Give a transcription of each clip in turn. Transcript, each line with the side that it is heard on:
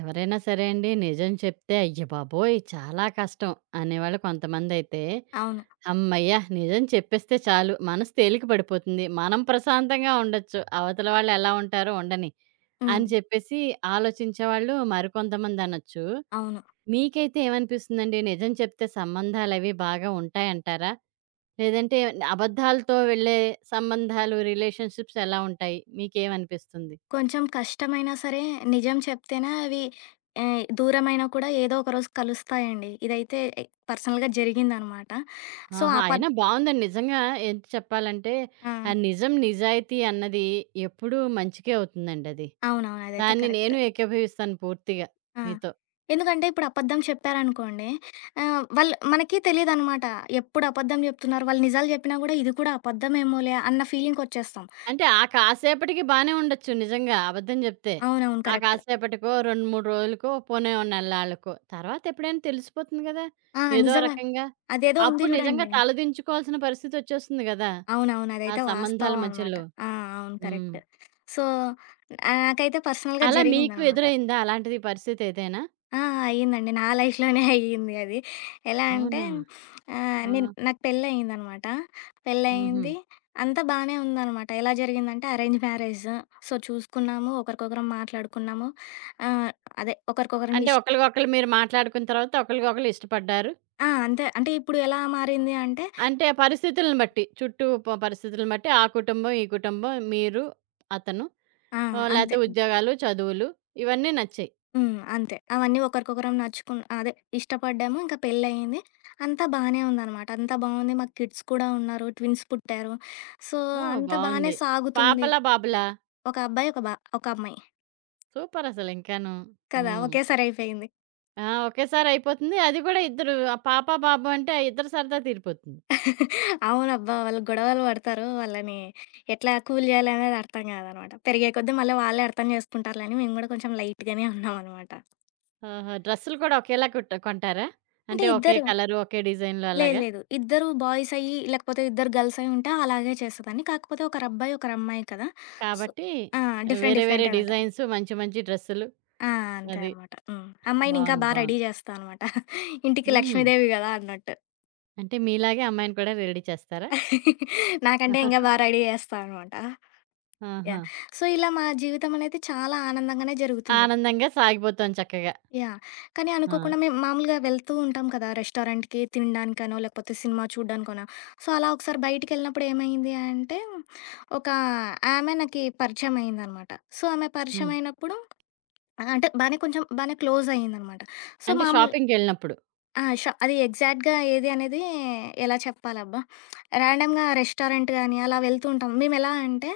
right: ఎవరైనా సరే అండి. నిజం చెప్తే అయ్య బాబోయ్! చాలా కష్టం అనేవాళ్ళు కొంతమందైతే,
left: అవును.
right: హమ్మయ్య! నిజం చెప్పేస్తే చాలు మనసు తేలిక పడిపోతుంది. మనం ప్రశాంతంగా ఉండొచ్చు. అవతల వాళ్ళు ఎలా ఉంటారో ఉండని
left: హ్మ్.
right: అని చెప్పేసి ఆలోచించేవాళ్ళు మరికొంతమందనొచ్చు.
left: అవును.
right: మీకైతే ఏమనిపిస్తుందండి? నిజం చెప్తే సంబంధాలవి బాగా ఉంటాయంటారా? లేదంటే అబద్ధాలతో వెళ్ళే సంబంధాలు, రిలేషన్‌షిప్స్ ఎలా ఉంటాయి? మీకేమనిపిస్తుంది?
left: కొంచెం కష్టమైనా సరే నిజం చెప్తేనే అవి దూరమైనా కూడా ఏదో ఒక రోజు కలుస్తాయండి. ఇదైతే ఎ పర్సనల్‌గా జరిగిందనమాట. సో,
right: ఆహా!
left: అపద్
right: అయినా బావుందండి. నిజంగా ఏంటి చెప్పాలంటే,
left: ఆ!
right: ఆ నిజం, నిజాయితీ అన్నది ఎప్పుడూ మంచికే అవుతుందండది.
left: అవునవును. అదైతే
right: దాన్ని
left: కరెక్ట్.
right: నేను ఏకీభవిస్తాను పూర్తిగా
left: ఆ!
right: మీతో.
left: ఎందుకంటే ఇప్పుడు అబద్ధం చెప్పారనుకోండి వాళ్ళు మనకి తెలీదనమాట. ఎప్పుడు అబద్ధం చెప్తున్నారు, వాళ్ళు నిజాలు చెప్పినా కూడా ఇది కూడా అబద్ధమేమోలే అన్న ఫీలింగ్‌కొచ్చేస్తాం.
right: అంటే ఆ కాసేపటికి బానే ఉండొచ్చు నిజంగా అబద్ధం జెప్తే.
left: అవునవును.
right: ఆ
left: కరెక్ట్.
right: కాసేపటికో, 2, 3 రోజులకో, పోనీ ఓ నెల్లాళ్ళకో. తర్వాత ఎప్పుడైనా తెలిసిపోతుంది గదా!
left: ఆ!
right: ఏదో
left: నిజమే.
right: రకంగా.
left: అదేదో ఉంది
right: అప్పుడు నిజంగా
left: చూడండి.
right: తలదించుకోవాల్సిన పరిస్థితొచ్చేస్తుంది గదా!
left: అవునవును.
right: ఆ
left: అదైతే
right: సంబంధాల
left: వాస్తవం అనమాట.
right: మధ్యలో.
left: ఆ! అవును.
right: హ్మ్.
left: కరెక్ట్. సో, నాకైతే పర్సనల్‌గా
right: అలా మీకు
left: జరిగిందనమాట.
right: ఎదురైందా అలాంటిది పరిస్థితి ఏదైనా?
left: ఆ! అయిందండి. నా లైఫ్‌లోనే అయ్యింది అది. ఎలా అంటే
right: అవునా! ఆ!
left: నేను నాకు పెళ్లయిందనమాట.
right: హుహు.
left: పెళ్లయింది. అంతా బానే ఉందనమాట. ఎలా జరిగిందంటే అరేంజ్ మ్యారేజ్. సో, చూసుకున్నాము. ఒకరికొకరం మాట్లాడుకున్నాము. ఆహ్, అదే ఒకరికొకరం
right: అంటే
left: ఇష్
right: ఒకళ్ళకొకళ్ళు మీరు మాట్లాడుకున్న తర్వాత ఒకళ్ళకొకళ్ళు ఇష్టపడ్డారు.
left: ఆ! అంతే. అంటే ఇప్పుడు ఎలా మారింది అంటే
right: అంటే పరిస్థితులను బట్టి, చుట్టూ పరిస్థితులను బట్టి ఆ కుటుంబం, ఈ కుటుంబం, మీరు, అతను
left: ఆ! అంతే.
right: లేతే ఉద్యోగాలు, చదువులు ఇవన్నీ నచ్చాయి.
left: హ్మ్. అంతే. అవన్నీ ఒకరికొకరం నచ్చుకున్ అదే ఇష్టపడ్డాము. ఇంకా పెళ్లయింది. అంతా బానే ఉందనమాట. అంతా బావుంది. మాకు కిడ్స్ కూడా ఉన్నారు. ట్విన్స్ పుట్టారు. సో,
right: ఓహ్!
left: అంతా బానే
right: బావుంది.
left: సాగుతుంది.
right: పాపలా? బాబులా?
left: ఒక అబ్బాయి, ఒక బ ఒక అమ్మాయి.
right: సూపర్ అసలింకాను.
left: కదా!
right: హ్మ్.
left: ఒకేసారి అయిపోయింది.
right: ఆ! ఒకేసారి అయిపోతుంది. అది కూడా ఇద్దరు ఆ పాప, బాబు అంటే ఇద్దరి సరదా తీరిపోతుంది.
left: అవునబ్బా! వాళ్ళు గొడవలు పడతారు. వాళ్ళని ఎట్లా కూల్ చేయాలనేది అర్థం కాదనమాట. పెరిగే కొద్దీ మళ్ళీ వాళ్ళే అర్థం చేసుకుంటారులే అని మేము కూడా కొంచెం లైట్‌గానే ఉన్నామనమాట.
right: ఆహా! డ్రెస్సులు కూడా ఒకేలా కుట్ట కొంటారా?
left: అంటే
right: అంటే ఒకే
left: ఇద్దరు
right: కలరు, ఒకే డిజైన్‌లో
left: లేదు
right: అలాగా?
left: లేదు. ఇద్దరు బాయ్స్ అయ్యి, లేకపోతే ఇద్దరు గర్ల్స్ అయ్యి ఉంటే అలాగే చేసేదాన్ని. కాకపోతే ఒకరబ్బాయి, ఒకరమ్మాయి కదా! సో
right: కాబట్టి
left: ఆ! డిఫరెంట్
right: వేరే వేరే
left: డిఫరెంటే ఉంటాయి.
right: డిజైన్స్ మంచి మంచి డ్రెస్సులు
left: ఆ! అంతే
right: అది.
left: అనమాట. హ్మ్. అమ్మాయిని ఇంకా
right: బావుంది.
left: బా రెడీ
right: బావుంది.
left: చేస్తా అనమాట. ఇంటికి
right: హుహు.
left: లక్ష్మీదేవి గదా! అన్నట్టు.
right: అంటే మీలాగే అమ్మాయిని కూడా రెడీ చేస్తారా?
left: నాకంటే ఇంకా బా రెడీ చేస్తా అనమాట.
right: ఆహా!
left: యాహ్! సో, ఇలా మా జీవితం అనేది చాలా ఆనందంగానే జరుగుతుంది.
right: ఆనందంగా సాగిపోతోంది చక్కగా.
left: యాహ్! కానీ
right: ఆ!
left: అనుకోకుండా మేము మామూలుగా వెళ్తూ ఉంటాం కదా! రెస్టారెంట్‌కి తినడానికనో, లేకపోతే సినిమా చూడ్డానికనో. సో, అలా ఒకసారి బయటికెళ్ళినప్పుడు ఏమైంది అంటే, ఒక ఆమె నాకి పరిచయం అయిందనమాట. సో, ఆమె
right: హ్మ్.
left: పరిచయం అయినప్పుడు అంటే బానే కొంచెం బానే క్లోజ్ అయిందనమాట. సో,
right: అంటే
left: మామూలు
right: షాపింగ్‌కెళ్ళినప్పుడు.
left: ఆ! ష అది ఎగ్జాక్ట్‌గా ఏది అనేది ఎలా చెప్పాలబ్బా! ర్యాండమ్‌గా రెస్టారెంట్ గాని అలా వెళ్తూ ఉంటాం. మేమెలా అంటే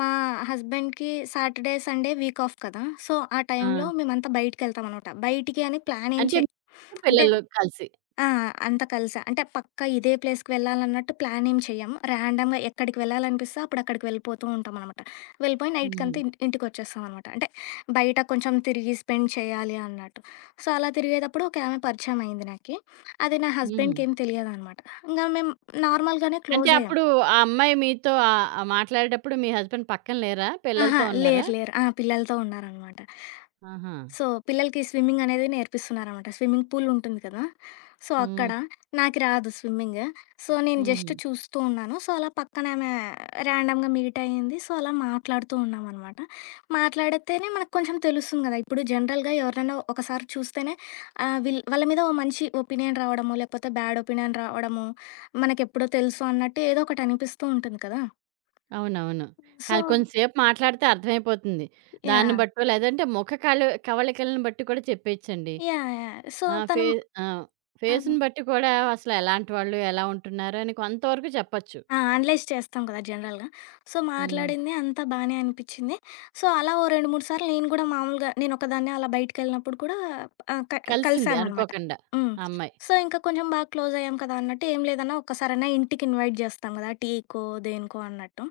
left: మా హస్బెండ్‌కి సాటర్‌డే, సండే వీక్ ఆఫ్ కదా! సో, ఆ
right: ఆ!
left: టైంలో మేమంతా బయటికెళ్తామనమాట. బయటికి అని ప్లాన్ ఏం
right: అంటే
left: చే
right: మీరు
left: అంటే
right: పిల్లలు కలిసి.
left: ఆ! అంతా కలిసే. అంటే పక్కా ఇదే ప్లేస్‌కి వెళ్ళాలన్నట్టు ప్లాన్ ఏం చెయ్యము. ర్యాండమ్‌గా ఎక్కడికి వెళ్ళాలనిపిస్తే అప్పుడు అక్కడికి వెళ్ళిపోతూ ఉంటామనమాట. వెళ్ళిపోయి నైట్‌కంతా
right: హుహు.
left: ఇంటికొచ్చేస్తామనమాట. అంటే బయట కొంచెం తిరిగి స్పెండ్ చేయాలి అన్నట్టు. సో, అలా తిరిగేటప్పుడు ఒక ఆమె పరిచయం అయింది నాకి. అది నా
right: హుహు.
left: హస్బెండ్‌కేం తెలియదనమాట. ఇంగ మేము నార్మల్‌గానే
right: అంటే
left: క్లోజయ్యాం.
right: అప్పుడు ఆ అమ్మాయి మీతో మాట్లాడేటప్పుడు మీ హస్బెండ్ పక్కన లేరా?
left: అహా!
right: పిల్లలతో ఉన్నారా?
left: లేరు లేరు. ఆ! పిల్లలతో ఉన్నారనమాట.
right: ఆహా!
left: సో, పిల్లలకి స్విమ్మింగ్ అనేది నేర్పిస్తున్నారనమాట. స్విమ్మింగ్ పూల్ ఉంటుంది కదా! సో,
right: హ్మ్.
left: అక్కడ నాకు రాదు స్విమ్మింగ్. సో, నేను
right: హుహు.
left: జస్ట్ చూస్తూ ఉన్నాను. సో, అలా పక్కనామె ర్యాండమ్‌గా మీట్ అయింది. సో, అలా మాట్లాడుతూ ఉన్నామనమాట. మాట్లాడితేనే మనకు కొంచెం తెలుస్తుంది కదా! ఇప్పుడు జనరల్‌గా ఎవరినైనా ఒకసారి చూస్తేనే ఆహ్, వీళ్ వాళ్ళ మీద ఓ మంచి ఒపీనియన్ రావడమో, లేకపోతే బ్యాడ్ ఒపీనియన్ రావడమో, మనకెప్పుడో తెలుసు అన్నట్టు ఏదో ఒకటి అనిపిస్తూ ఉంటుంది కదా!
right: అవునవును.
left: సో
right: కానీ కొంతసేపు మాట్లాడితే అర్థమైపోతుంది. దాన్ని
left: యాహ్!
right: బట్టో లేదంటే ముఖ కళ కవళికలను బట్టి కూడా చెప్పేయచ్చండి.
left: యాహ్! యాహ్! సో,
right: ఆ!
left: తను
right: ఫే ఆ!
left: ఆ!
right: ఫేస్‌ని బట్టి కూడా అసలు ఎలాంటి వాళ్ళు, ఎలా ఉంటున్నారు అని కొంతవరకు చెప్పొచ్చు.
left: ఆ! అనలైజ్ చేస్తాం కదా జనరల్‌గా. సో,
right: హ్మ్.
left: మాట్లాడింది అంతా బానే అనిపిచ్చింది. సో, అలా ఓ 2, 3 సార్లు నేను గూడా మామూలుగా నేనొక్కదాన్నే అలా బయటికెళ్ళినప్పుడు కూడా ఆహ్, క
right: కలిసింది
left: కలిసామనమాట.
right: అనుకోకుండా
left: హ్మ్.
right: ఆ అమ్మాయి.
left: సో, ఇంకా కొంచెం బాగా క్లోజయ్యాం కదా అన్నట్టు, "ఏం లేదన్నా ఒక్కసారన్నా ఇంటికి ఇన్వైట్ జేస్తాం గదా! టీకో, దేనికో" అన్నట్టు.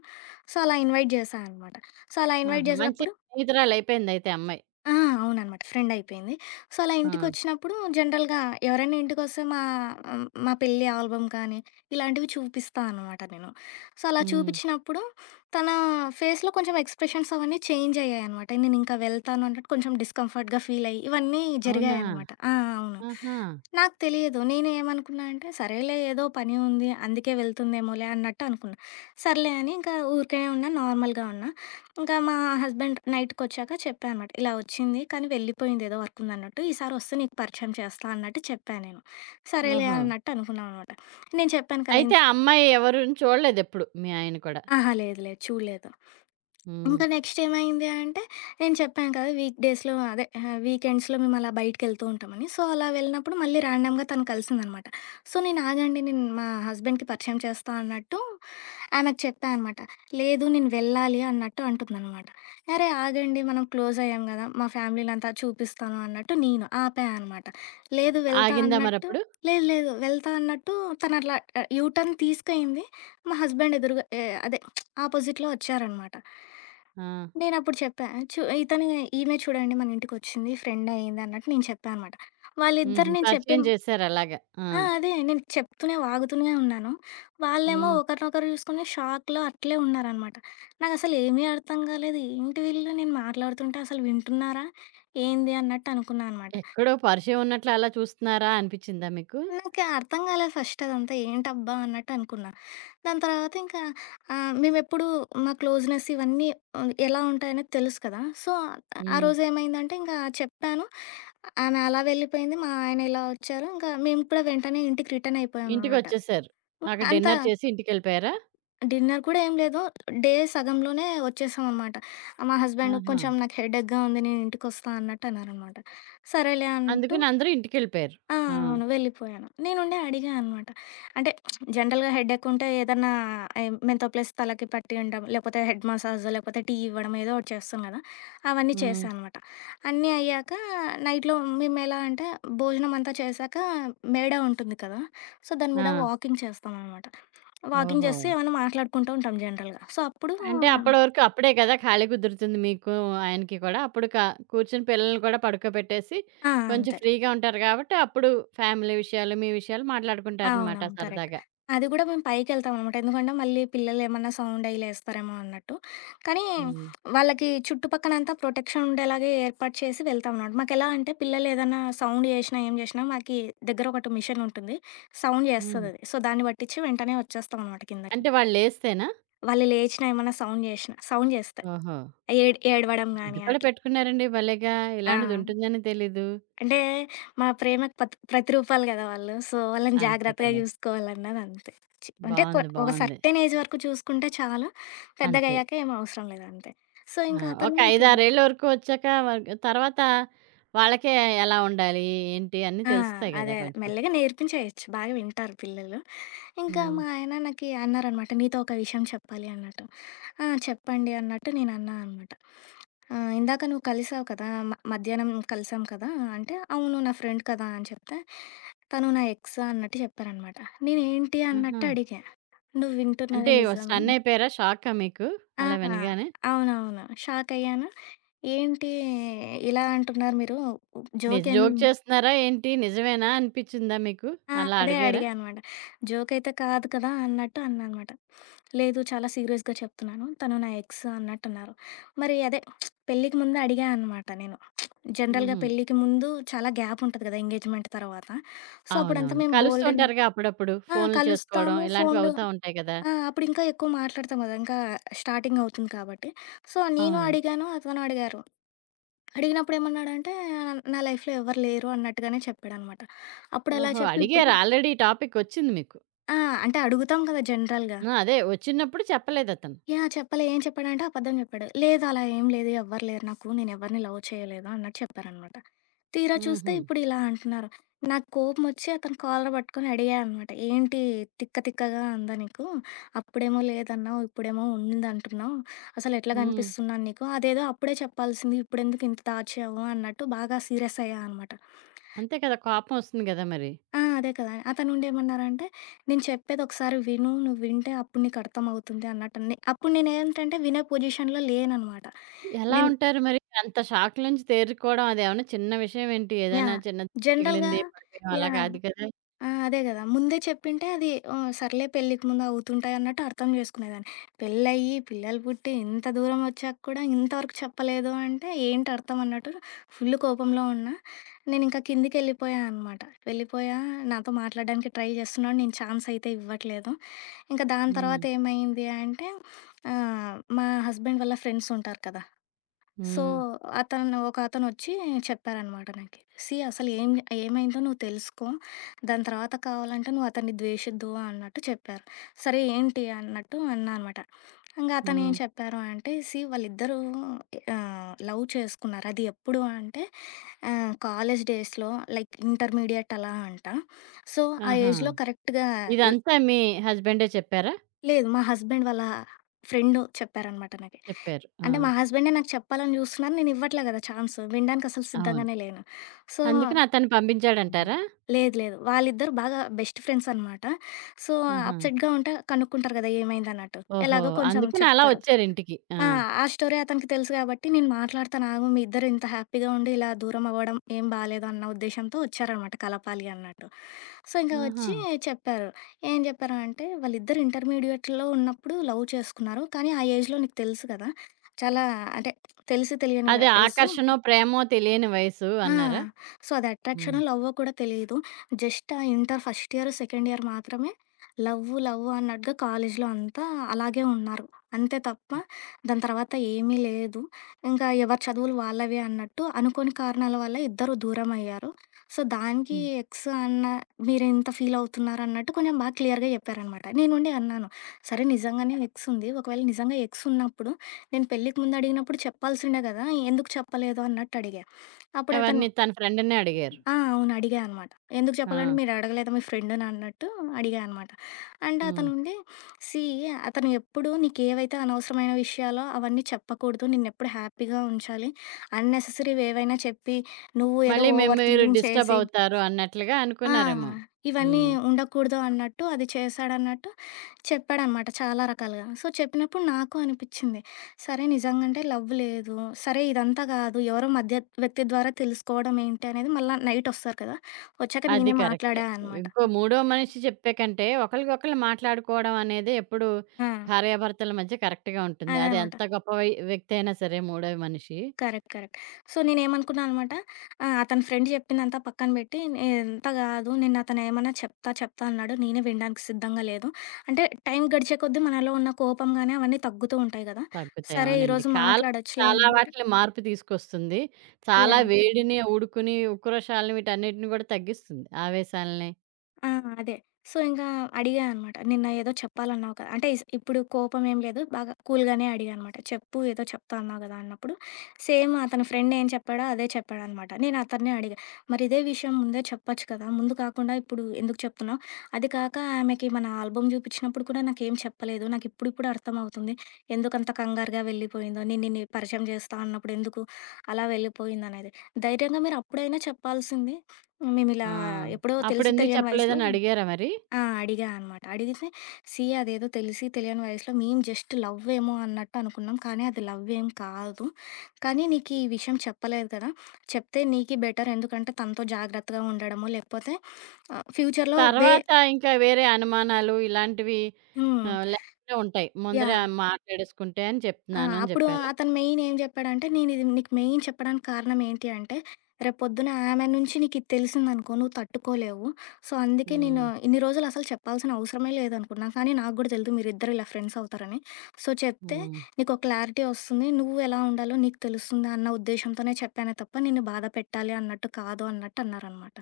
left: సో, అలా ఇన్వైట్ జేశా అనమాట. సో, అలా ఇన్వైట్ హ్మ్.
right: ఆహా! మంచి
left: జేసినప్పుడు
right: స్నేహితురాలయిపోయిందయితే ఆ అమ్మాయి.
left: ఆ! అవుననమాట. ఫ్రెండ్ అయిపోయింది. సో, అలా
right: ఆ!
left: ఇంటికొచ్చినప్పుడు జనరల్‌గా ఎవరైనా ఇంటికొస్తే మా హ్మ్, మా పెళ్లి ఆల్బమ్ కానీ, ఇలాంటివి చూపిస్తా అనమాట నేను. సో, అలా
right: హ్మ్.
left: చూపించినప్పుడు తన ఫేస్‌లో కొంచెం ఎక్స్‌ప్రెషన్స్ అవన్నీ చేంజ్ అయ్యాయనమాట. నేనింకా వెళ్తాను అన్నట్టు కొంచెం డిస్కంఫర్ట్‌గా ఫీల్ అయ్యి, ఇవన్నీ
right: అవునా?
left: జరిగాయనమాట. ఆ! అవును.
right: ఆహా!
left: నాకు తెలియదు. నేనేమనుకున్నా అంటే, సరేలే ఏదో పని ఉంది, అందుకే వెళ్తుందేమోలే అన్నట్టు అనుకున్నా. సర్లే అని ఇంకా ఊరికనే ఉన్నా, నార్మల్‌గా ఉన్నా. ఇంకా మా హస్బెండ్ నైట్‌కొచ్చాక చెప్పా అనమాట. ఇలా వచ్చింది కానీ వెళ్ళిపోయింది ఏదో వర్క్ ఉందన్నట్టు. ఈసారి వస్తే నీకు పరిచయం చేస్తా అన్నట్టు చెప్పా నేను. సరేలే
right: ఓహో!
left: అన్నట్టు అనుకున్నాం అనమాట. నేను చెప్పాను కదా!
right: అయితే
left: ఇన్
right: ఆ అమ్మాయి ఎవరిని చూడలేదెప్పుడు మీ ఆయన కూడా.
left: అహా! లేదు లేదు చూడలేదు.
right: హ్మ్.
left: ఇంకా నెక్స్ట్ ఏమైంది అంటే, నేను చెప్పాను కదా! వీక్ డేస్‌లో అదే వీకెండ్స్‌లో మేము అలా బయటికెళ్తూ ఉంటామని. సో, అలా వెళ్ళినప్పుడు మళ్ళీ ర్యాండమ్‌గా తను కలిసిందనమాట. సో, నేను ఆగండి నేను మా హస్బెండ్‌కి పరిచయం చేస్తా అన్నట్టు ఆమెకు చెప్పా అనమాట. లేదు నేను వెళ్ళాలి అన్నట్టు అంటుందనమాట. అరే! ఆగండి మనం క్లోజ్ అయ్యాం గదా! మా ఫ్యామిలీ‌లంతా చూపిస్తాను అన్నట్టు నేను ఆపా అనమాట. లేదు వెళ్తా అంతే.
right: ఆగిందా
left: అన్నట్టు
right: మరప్పుడు?
left: లేదు లేదు వెళ్తా అన్నట్టు తను అట్లా యూ టర్న్ తీసుకయింది. మా హస్బెండ్ ఎదురుగా ఎ అదే ఆపోజిట్‌లో వచ్చారనమాట.
right: ఆ!
left: నేనప్పుడు చెప్పా. చు ఇతను ఈమె చూడండి మన ఇంటికొచ్చింది. ఫ్రెండ్ అయింది అన్నట్టు నేను చెప్పా అనమాట.
right: హుహు.
left: వాళ్ళిద్దరు నేను
right: పరిచయం
left: చెప్పిన
right: చేశారు అలాగా. ఆ!
left: ఆ! అదే నేను చెప్తూనే, వాగుతూనే ఉన్నాను. వాళ్ళేమో
right: హ్మ్.
left: ఒకరినొకరు చూసుకొని షాక్‌లో అట్లే ఉన్నారనమాట. నాకసలు ఏమీ అర్థం కాలేదు. ఏంటి వీళ్ళు నేను మాట్లాడుతుంటే అసలు వింటున్నారా? ఏంది అన్నట్టు అనుకున్నా అనమాట.
right: ఎక్కడో పరిచయం ఉన్నట్లు అలా చూస్తున్నారా అనిపిచ్చిందా మీకు?
left: నాకు అర్థం కాలేదు ఫస్ట్ అదంతా ఏంటబ్బా అన్నట్టు అనుకున్నా. దాని తర్వాత ఇంకా ఆహ్, మేమెప్పుడు మా క్లోజ్‌నెస్ ఇవన్నీ ఎలా ఉంటాయనేది తెలుసు కదా! సో, ఆ
right: హ్మ్.
left: రోజు ఏమైందంటే ఇంకా చెప్పాను. ఆమె అలా వెళ్ళిపోయింది. మా ఆయన ఇలా వచ్చారు. ఇంకా మేము కూడా వెంటనే ఇంటికి రిటర్న్ అయిపోయామనమాట.
right: ఇంటికొచ్చేశారు.
left: హ్మ్.
right: అక్కడ డిన్నర్ చేసి ఇంటికెళ్ళిపోయారా?
left: డిన్నర్ కూడా ఏం లేదు. డే సగంలోనే వచ్చేసామనమాట. మా హస్బెండ్
right: ఆహా!
left: కొంచెం నాకు హెడేక్‌గా ఉంది. నేను ఇంటికొస్తా అన్నట్టు అన్నారనమాట. సరేలే అన్నట్టు
right: అందుకని అందరూ ఇంటికెళ్ళిపోయారు.
left: ఆ!
right: ఆ!
left: అవును. వెళ్ళిపోయాను. నేనుండి అడిగా అనమాట. అంటే జనరల్‌గా హెడేక్ ఉంటే ఏదన్నా మెంతో ప్లస్ తలకి పట్టి ఉండడం, లేకపోతే హెడ్ మసాజ్, లేకపోతే టీ ఇవ్వడం ఏదో ఒకటి చేస్తాం కదా! అవన్నీ
right: హ్మ్.
left: చేశా అనమాట. అన్నీ అయ్యాక నైట్‌లో మేమెలా అంటే భోజనం అంతా చేశాక మేడ ఉంటుంది కదా! సో, దాని
right: ఆ!
left: మీద ఆ! వాకింగ్ చేస్తామనమాట. వాకింగ్
right: ఓహో!
left: చేస్తూ ఏమన్నా మాట్లాడుకుంటూ ఉంటాం జనరల్‌గా. సో, అప్పుడు
right: అంటే
left: అవునా?
right: అప్పటి వరకు అప్పుడే కదా! ఖాళీ కుదురుతుంది మీకు, ఆయనకి కూడా. అప్పుడు క కూర్చొని పిల్లల్ని కూడా పడుకోబెట్టేసి
left: ఆ!
right: కొంచెం
left: అంతే.
right: ఫ్రీగా ఉంటారు కాబట్టి అప్పుడు ఫ్యామిలీ విషయాలు, మీ విషయాలు మాట్లాడుకుంటారనమాట
left: అవునవును. కరెక్ట్.
right: సరదాగా.
left: అది గూడా మేము పైకెళ్తామనమాట. ఎందుకంటే, మళ్ళీ పిల్లలేమన్నా సౌండయి లేస్తారేమో అన్నట్టు. కానీ,
right: హ్మ్.
left: వాళ్ళకి చుట్టుపక్కనంతా ప్రొటెక్షన్ ఉండేలాగే ఏర్పాటు చేసి వెళ్తామనమాట. మాకెలా అంటే, పిల్లలేదన్నా సౌండ్ జేషినా, ఏం జేషినా మాకీ దగ్గర ఒకటి మిషనుంటుంది. సౌండ్
right: హ్మ్.
left: జేస్తదది. సో, దాన్ని పట్టిచ్చి వెంటనే వచ్చేస్తామనమాట కిందకి.
right: అంటే వాళ్ళు లేస్తేనా?
left: వాళ్ళు లేచినా, ఏమన్నా సౌండ్ జేషినా సౌండ్ జేస్తాయి.
right: ఓహో!
left: ఏడవడం
right: అది
left: గానీ
right: కూడా
left: అట్లా.
right: పెట్టుకున్నారండి భలేగా!
left: ఆ!
right: ఇలాంటిదుంటుందని తెలీదు.
left: అంటే మన ప్రేమకు పత్ ప్రతిరూపాలు కదా వాళ్ళు. సో, వాళ్ళని
right: అంతే
left: జాగ్రత్తగా
right: కదా!
left: చూసుకోవాలన్నదంతే. చి అంటే కొ
right: బావుంది.
left: ఒక
right: బావుంది.
left: సర్టెన్ ఏజ్ వరకు చూసుకుంటే చాలు.
right: అంతే.
left: పెద్దగయ్యాక ఏం అవసరం లేదంతే. సో,
right: ఆ!
left: ఇంకా
right: ఒక
left: అతను
right: 5,
left: నాకు
right: 6 ఏళ్ల వరకు వచ్చాక వగ్ తర్వాత వాళ్ళకే ఎలా ఉండాలి? ఏంటి? అన్నీ
left: ఆ!
right: తెలుస్తాయి గదా!
left: అదే. అదే.
right: కొంచెం.
left: మెల్లగా నేర్పించేయొచ్చు. బాగా వింటారు పిల్లలు. ఇంకా
right: హ్మ్.
left: మా ఆయన నాకి అన్నారనమాట, "నీతో ఒక విషయం చెప్పాలి" అన్నట్టు. ఆ! చెప్పండి అన్నట్టు నేను అన్నా అనమాట. ఆహ్, ఇందాక నువ్వు కలిసావు కదా! మ మధ్యాహ్నం కలిసాం కదా! అంటే, "అవును నా ఫ్రెండ్ కదా" అని చెప్తే, తను నా ఎక్స్ అన్నట్టు చెప్పారనమాట. నేనేంటి
right: ఆహా!
left: అన్నట్టు అడిగా. "నువ్వు
right: అంటే
left: వింటున్నది నిజమా?"
right: స్టన్నయిపోయారా? షాకా మీకు
left: ఆ!
right: అలా వినగానే?
left: అవునవును. షాకయ్యాను. "ఏంటి ఇలా అంటున్నారు మీరు?
right: నిజ
left: జోకేం"
right: జోక్ చేస్తున్నారా ఏంటి? నిజమేనా అనిపిచ్చిందా మీకు?
left: ఆ!
right: అలా
left: అదే
right: అడిగారా?
left: అడిగా అనమాట. జోకయితే కాదు కదా! అన్నట్టు అన్నా అనమాట. లేదు చాలా సీరియస్‌గా చెప్తున్నాను. తను నా ఎక్స్ అన్నట్టన్నారు. మరి అదే పెళ్ళికి ముందు అడిగా అనమాట నేను. జనరల్‌గా
right: హుహు.
left: పెళ్ళికి ముందు చాలా గ్యాప్ ఉంటది కదా! ఎంగేజ్‌మెంట్ తర్వాత. సో, అప్పుడంతా
right: అవునవును.
left: మేము
right: కలుస్తూ
left: బోలెడన్ని
right: ఉంటారుగా అప్పుడప్పుడు.
left: ఆ!
right: ఫోన్లు చేసుకోవడం
left: కలుస్తాము.
right: ఇలాంటివి అవుతా ఉంటాయి గదా!
left: ఆ! అప్పుడు ఇంకా ఎక్కువ మాట్లాడతాం కదా! ఇంకా స్టార్టింగ్ అవుతుంది కాబట్టి. సో, నేను
right: అవును.
left: అడిగాను, అతను అడిగారు. అడిగినప్పుడు ఏమన్నాడంటే, "నా లైఫ్‌లో ఎవ్వరు లేరు" అన్నట్టుగానే చెప్పాడనమాట. అప్పుడలా
right: ఓహో!
left: చెప్పి ఇప్పుడు
right: అడిగారు ఆల్రెడీ ఈ టాపికొచ్చింది మీకు.
left: ఆ! అంటే అడుగుతాం కదా! జనరల్‌గా.
right: ఆ! అదే వచ్చినప్పుడు చెప్పలేదతను.
left: యాహ్! చెప్పలే. ఏం చెప్పాడంటే అబద్ధం చెప్పాడు. లేదు అలా ఏం లేదు. ఎవ్వరు లేరు నాకు. నేనెవరిని లవ్ చేయలేదు అన్నట్టు చెప్పారనమాట. తీరా చూస్తే
right: హుహు.
left: ఇప్పుడు ఇలా అంటున్నారు. నాకు కోపమొచ్చి అతని కాలర్ పట్టుకొని అడిగా అనమాట. "ఏంటి తిక్క తిక్కగా ఉందా నీకు? అప్పుడేమో లేదన్నావు. ఇప్పుడేమో ఉందంటున్నావు. అసలెట్లా
right: హ్మ్.
left: కనిపిస్తున్నాను నీకు? అదేదో అప్పుడే చెప్పాల్సింది. ఇప్పుడెందుకు ఇంత దాచావు?" అన్నట్టు బాగా సీరియస్ అయ్యా అనమాట.
right: అంతే కదా! కోపం వస్తుంది గదా మరి.
left: ఆ! అదే కదా! అతనుండేమన్నారంటే, "నేను చెప్పేది ఒకసారి విను. నువ్వు వింటే అప్పుడు నీకు అర్థమవుతుంది" అన్నట్టని. అప్పుడు నేనేంటంటే వినే పొజిషన్‌లో లేననమాట.
right: ఎలా
left: నేను
right: ఉంటారు మరి? అంత షాక్ నుంచి తేరుకోవడం అదేమన్నా చిన్న విషయం ఏంటి? ఏదైనా
left: యాహ్!
right: చిన్న దెబ్బ
left: జనరల్‌గా
right: తగిలింది, పడిపోయాం అలా
left: యాహ్!
right: కాదు కదా!
left: ఆ! అదే గదా! ముందే చెప్పింటే అది సర్లే పెళ్ళికి ముందు అవుతుంటాయి అన్నట్టు అర్థం చేసుకునేదాన్ని. పెళ్ళయ్యి, పిల్లలు పుట్టి, ఇంత దూరం వచ్చాక కూడా ఇంతవరకు చెప్పలేదు అంటే ఏంటి అర్థం అన్నట్టు ఫుల్ కోపంలో ఉన్నా. నేనింకా కిందికెళ్ళిపోయా అనమాట. వెళ్ళిపోయా నాతో మాట్లాడడానికి ట్రై చేస్తున్నాడు. నేను ఛాన్స్ అయితే ఇవ్వట్లేదు. ఇంకా దాని
right: హ్మ్.
left: తర్వాత ఏమైంది అంటే మా హస్బెండ్ వాళ్ళ ఫ్రెండ్స్ ఉంటారు కదా! సో,
right: హ్మ్.
left: అతను వచ్చి చెప్పారనమాట నాకి. "సీ అసలు ఏం ఏమైందో నువ్వు తెలుసుకో. దాని తర్వాత కావాలంటే నువ్వు అతన్ని ద్వేషిద్దు" అన్నట్టు చెప్పారు. సరే ఏంటి అన్నట్టు అన్నా అనమాట. ఇంగా అతను ఏం
right: హ్మ్.
left: చెప్పారు అంటే, "సీ వాళ్ళిద్దరూ లవ్ చేసుకున్నారు. అది ఎప్పుడు అంటే కాలేజ్ డేస్‌లో లైక్ ఇంటర్మీడియేట్ అలా అంట. సో, ఆ
right: ఆహా!
left: ఏజ్‌లో కరెక్ట్‌గా"
right: ఇదంతా మీ హస్బెండే చెప్పారా?
left: లేదు. మా హస్బెండ్ వాళ్ళ ఫ్రెండు చెప్పారనమాట నాకి.
right: చెప్పారు. ఆ!
left: అంటే మా హస్బెండే నాకు చెప్పాలని జూస్తున్నారు. నేను ఇవ్వట్లే గదా ఛాన్స్. వినడానికి అసలు
right: అవును.
left: సిద్ధంగానే లేను. సో
right: అందుకని అతను పంపించాడంటారా?
left: లేదు లేదు. వాళ్ళిద్దరూ బాగా బెస్ట్ ఫ్రెండ్స్ అనమాట. సో
right: ఆహా!
left: అప్సెట్‌గా ఉంటే కనుక్కుంటారు గదా! ఏమైందన్నట్టు.
right: ఓహో!
left: ఎలాగో కొంచెం
right: అందుకని అలా
left: చెప్తారు.
right: వచ్చారింటికి. ఆ!
left: ఆ! ఆ స్టోరీ అతనికి తెలుసు గాబట్టి నేను మాట్లాడతాను ఆగు. మీ ఇద్దరు ఇంత హ్యాపీగా ఉండి ఇలా దూరం అవ్వడం ఏం బాలేదు అన్న ఉద్దేశంతో వచ్చారనమాట కలపాలి అన్నట్టు. సో ఇంకా
right: ఆహా!
left: వచ్చి చెప్పారు. ఏం చెప్పారు అంటే, వాళ్ళిద్దరు ఇంటర్మీడియేట్‌లో ఉన్నప్పుడు లవ్ చేసుకున్నారు. కానీ ఆ ఏజ్‌లో నీకు తెలుసు కదా! చాలా అంటే తెలిసి తెలియని
right: అది
left: వయసు.
right: ఆకర్షణో, ప్రేమో తెలియని వయసు
left: ఆ!
right: అన్నారా?
left: సో, అది
right: హ్మ్.
left: అట్రాక్షనో, లవ్వో కూడా తెలీదు. జస్ట్ ఆ inter first year, second year మాత్రమే లవ్వు, లవ్వు అన్నట్టుగా కాలేజీలో అంతా అలాగే ఉన్నారు. అంతే తప్ప దాని తర్వాత ఏమీ లేదు. ఇంకా ఎవరి చదువులు వాళ్ళవే అన్నట్టు అనుకోని కారణాల వల్ల ఇద్దరు దూరమయ్యారు. సో, దానికి
right: హ్మ్.
left: ఎక్స్ అన్న మీరింత ఫీల్ అవుతున్నారు అన్నట్టు కొంచెం బాగా క్లియర్‌గా చెప్పారనమాట. నేనుండి అన్నాను, "సరే నిజంగానే ఎక్స్ ఉంది. ఒకవేళ నిజంగా ఎక్స్ ఉన్నప్పుడు నేను పెళ్ళికి ముందు అడిగినప్పుడు చెప్పాల్సిండే గదా! ఎందుకు చెప్పలేదు?" అన్నట్టు అడిగా. అప్పుడు అతను
right: ఎవరిని? తన ఫ్రెండ్‌నే అడిగారు.
left: ఆ! అవును. అడిగా అనమాట. ఎందుకు
right: ఆ!
left: చెప్పాలంటే మీరు అడగలేదా మీ ఫ్రెండ్‌ని అన్నట్టు అడిగా అనమాట. అండ్
right: హ్మ్.
left: అతనుండి సీ అతను ఎప్పుడు నీకేవైతే అనవసరమైన విషయాలో అవన్నీ చెప్పకూడదు. నిన్నెప్పుడు హ్యాపీగా ఉంచాలి. అన్నెసెసరీవి ఏవైనా చెప్పి నువ్వు ఏదో
right: మళ్ళీ మేము
left: ఓవర్
right: మీరు
left: థింకింగ్
right: డిస్టర్బ్
left: చేసి
right: అవుతారు అన్నట్లుగా
left: ఆ!
right: అనుకున్నారేమో.
left: ఇవన్నీ
right: హ్మ్.
left: ఉండకూడదు అన్నట్టు అది చేశాడన్నట్టు చెప్పాడనమాట చాలా రకాలుగా. సో, చెప్పినప్పుడు నాకు అనిపిచ్చింది. సరే నిజంగంటే లవ్ లేదు. సరే ఇదంతా కాదు. ఎవరో మధ్య వ్యక్తి ద్వారా తెలుసుకోవడం ఏంటి అనేది మళ్ళా నైటొస్తారు కదా! వచ్చాక
right: అది
left: నేనే
right: కరెక్ట్.
left: మాట్లాడా అనమాట.
right: ఇంకో మూడో మనిషి చెప్పే కంటే ఒకళ్ళకొకళ్ళు మాట్లాడుకోవడం అనేది ఎప్పుడు
left: ఆ!
right: భార్యాభర్తల మధ్య కరెక్ట్‌గా ఉంటుంది.
left: అదే
right: అది
left: అనమాట.
right: ఎంత గొప్ప వై వ్యక్తి అయినా సరే మూడో మనిషి
left: కరెక్ట్. కరెక్ట్. సో, నేనేమనుకున్నా అనమాట అతని ఫ్రెండ్ చెప్పిందంతా పక్కన పెట్టి ఇదంతా కాదు. నిన్న అతనేమన్నా చెప్తా, చెప్తా అన్నాడు. నేనే వినడానికి సిద్ధంగా లేదు. అంటే టైం గడిచే కొద్దీ మనలో ఉన్న కోపం గాని అవన్నీ తగ్గుతూ ఉంటాయి కదా!
right: తగ్గుతాయి.
left: సరే
right: అవునండి.
left: ఈరోజు
right: కాలం
left: మాట్లాడొచ్చులే
right: చాలా
left: అన్నట్టు
right: వాటిలో మార్పు తీసుకొస్తుంది. చాలా
left: యాహ్!
right: వేడిని, ఉడుకుని, ఉక్రోషాలను వీటన్నిటిని కూడా తగ్గిస్తుంది. ఆవేశాలని.
left: ఆ! అదే. సో, ఇంకా అడిగా అనమాట. నిన్న ఏదో చెప్పాలన్నావు కదా! అంటే ఇప్పుడు కోపం ఏం లేదు. బాగా కూల్‌గానే అడిగా అనమాట. చెప్పు ఏదో చెప్తా అన్నావు కదా! అన్నప్పుడు సేమ్ అతని ఫ్రెండ్ ఏం చెప్పాడో అదే చెప్పాడనమాట. నేను అతన్నే అడిగా. మరి ఇదే విషయం ముందే చెప్పొచ్చు కదా! ముందు కాకుండా ఇప్పుడు ఎందుకు చెప్తున్నావు? అది కాక ఆమెకి మన ఆల్బమ్ చూపించినప్పుడు కూడా నాకేం చెప్పలేదు. నాకు ఇప్పుడిప్పుడు అర్థమవుతుంది. ఎందుకంత కంగారుగా వెళ్ళిపోయిందో, నేను నిన్ను పరిచయం చేస్తా అన్నప్పుడు ఎందుకు అలా వెళ్ళిపోయిందనేది. ధైర్యంగా మీరు అప్పుడైనా చెప్పాల్సింది.
right: ఆ!
left: మేమిలా ఎప్పుడో తెలిసి
right: అప్పుడెందుకు
left: తెలియని వయసులో
right: చెప్పలేదని అడిగారా మరి?
left: ఆ! అడిగా అనమాట. అడిగితే, "సీ అదేదో తెలిసి తెలియని వయసులో మేము జస్ట్ లవ్ ఏమో అన్నట్టు అనుకున్నాం. కానీ అది లవ్ ఏం కాదు. కానీ నీకు ఈ విషయం చెప్పలేదు కదా! చెప్తే నీకి బెటర్. ఎందుకంటే తనతో జాగ్రత్తగా ఉండడమో లేకపోతే ఫ్యూచర్‌లో వే"
right: తర్వాత ఇంకా వేరే అనుమానాలు ఇలాంటివి
left: హ్మ్.
right: లేకుండా ఉంటాయి. ముందరే ఆ
left: యాహ్!
right: మాట్లాడేసుకుంటే అని
left: ఆ!
right: చెప్తున్నాను అని
left: అప్పుడు
right: చెప్పారా?
left: అతను మెయిన్ ఏం జెప్పాడంటే, నేనిది నీకు మెయిన్ చెప్పడానికి కారణం ఏంటి అంటే, రేపొద్దున ఆమె నుంచి నీకిది తెలిసిందనుకో నువ్వు తట్టుకోలేవు. సో, అందుకే నేను
right: హ్మ్.
left: ఇన్ని రోజులు అసలు చెప్పాల్సిన అవసరమే లేదనుకున్నా. కానీ నాకు గూడా తెలీదు మీరిద్దరు ఇలా ఫ్రెండ్స్ అవుతారని. సో, చెప్తే
right: హ్మ్.
left: నీకో క్లారిటీ వస్తుంది. నువ్వు ఎలా ఉండాలో నీకు తెలుస్తుంది అన్న ఉద్దేశంతోనే చెప్పానే తప్ప నిన్ను బాధ పెట్టాలి అన్నట్టు కాదు అన్నట్టు అన్నారనమాట.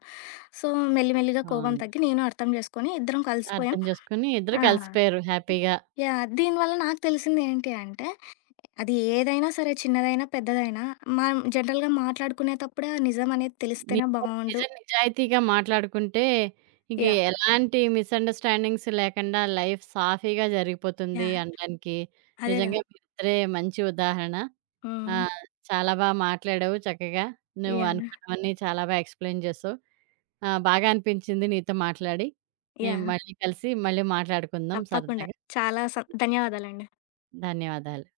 left: సో, మెల్లి మెల్లిగా కోపం
right: బావుంది.
left: తగ్గి నేను అర్థం జేసుకొని ఇద్దరం కలిసిపోయాం.
right: అర్థం చేసుకొని ఇద్దరు
left: ఆ!
right: కలిసిపోయారు హ్యాపీగా.
left: యాహ్! దీనివల్ల నాకు తెలిసింది ఏంటి అంటే, అది ఏదైనా సరే చిన్నదైనా, పెద్దదైనా మనం జనరల్‌గా మాట్లాడుకునేటప్పుడే ఆ నిజం అనేది తెలిస్తేనే
right: నిజం నిజ
left: బావుండు
right: నిజాయితీగా మాట్లాడుకుంటే ఇంక
left: యాహ్!
right: ఎలాంటి మిస్‌అండర్‌స్టాండింగ్స్ లేకుండా లైఫ్ సాఫీగా జరిగిపోతుంది
left: యాహ్!
right: అనడానికి
left: అదే గదా!
right: నిజంగా మీరిద్దరే మంచి ఉదాహరణ. ఆ!
left: హ్మ్.
right: చాలా బా మాట్లాడావు చక్కగా. నువ్వు
left: యాహ్!
right: అనుకున్నవన్నీ చాలా బా ఎక్స్‌ప్లెయిన్ చేసావు. బాగా అనిపించింది నీతో మాట్లాడి. హ్మ్.
left: యాహ్!
right: మళ్ళీ కలిసి మళ్ళీ మాట్లాడుకుందాం
left: తప్పకుండా.
right: సరదాగా.
left: చాలా సం ధన్యవాదాలండి.
right: ధన్యవాదాలు.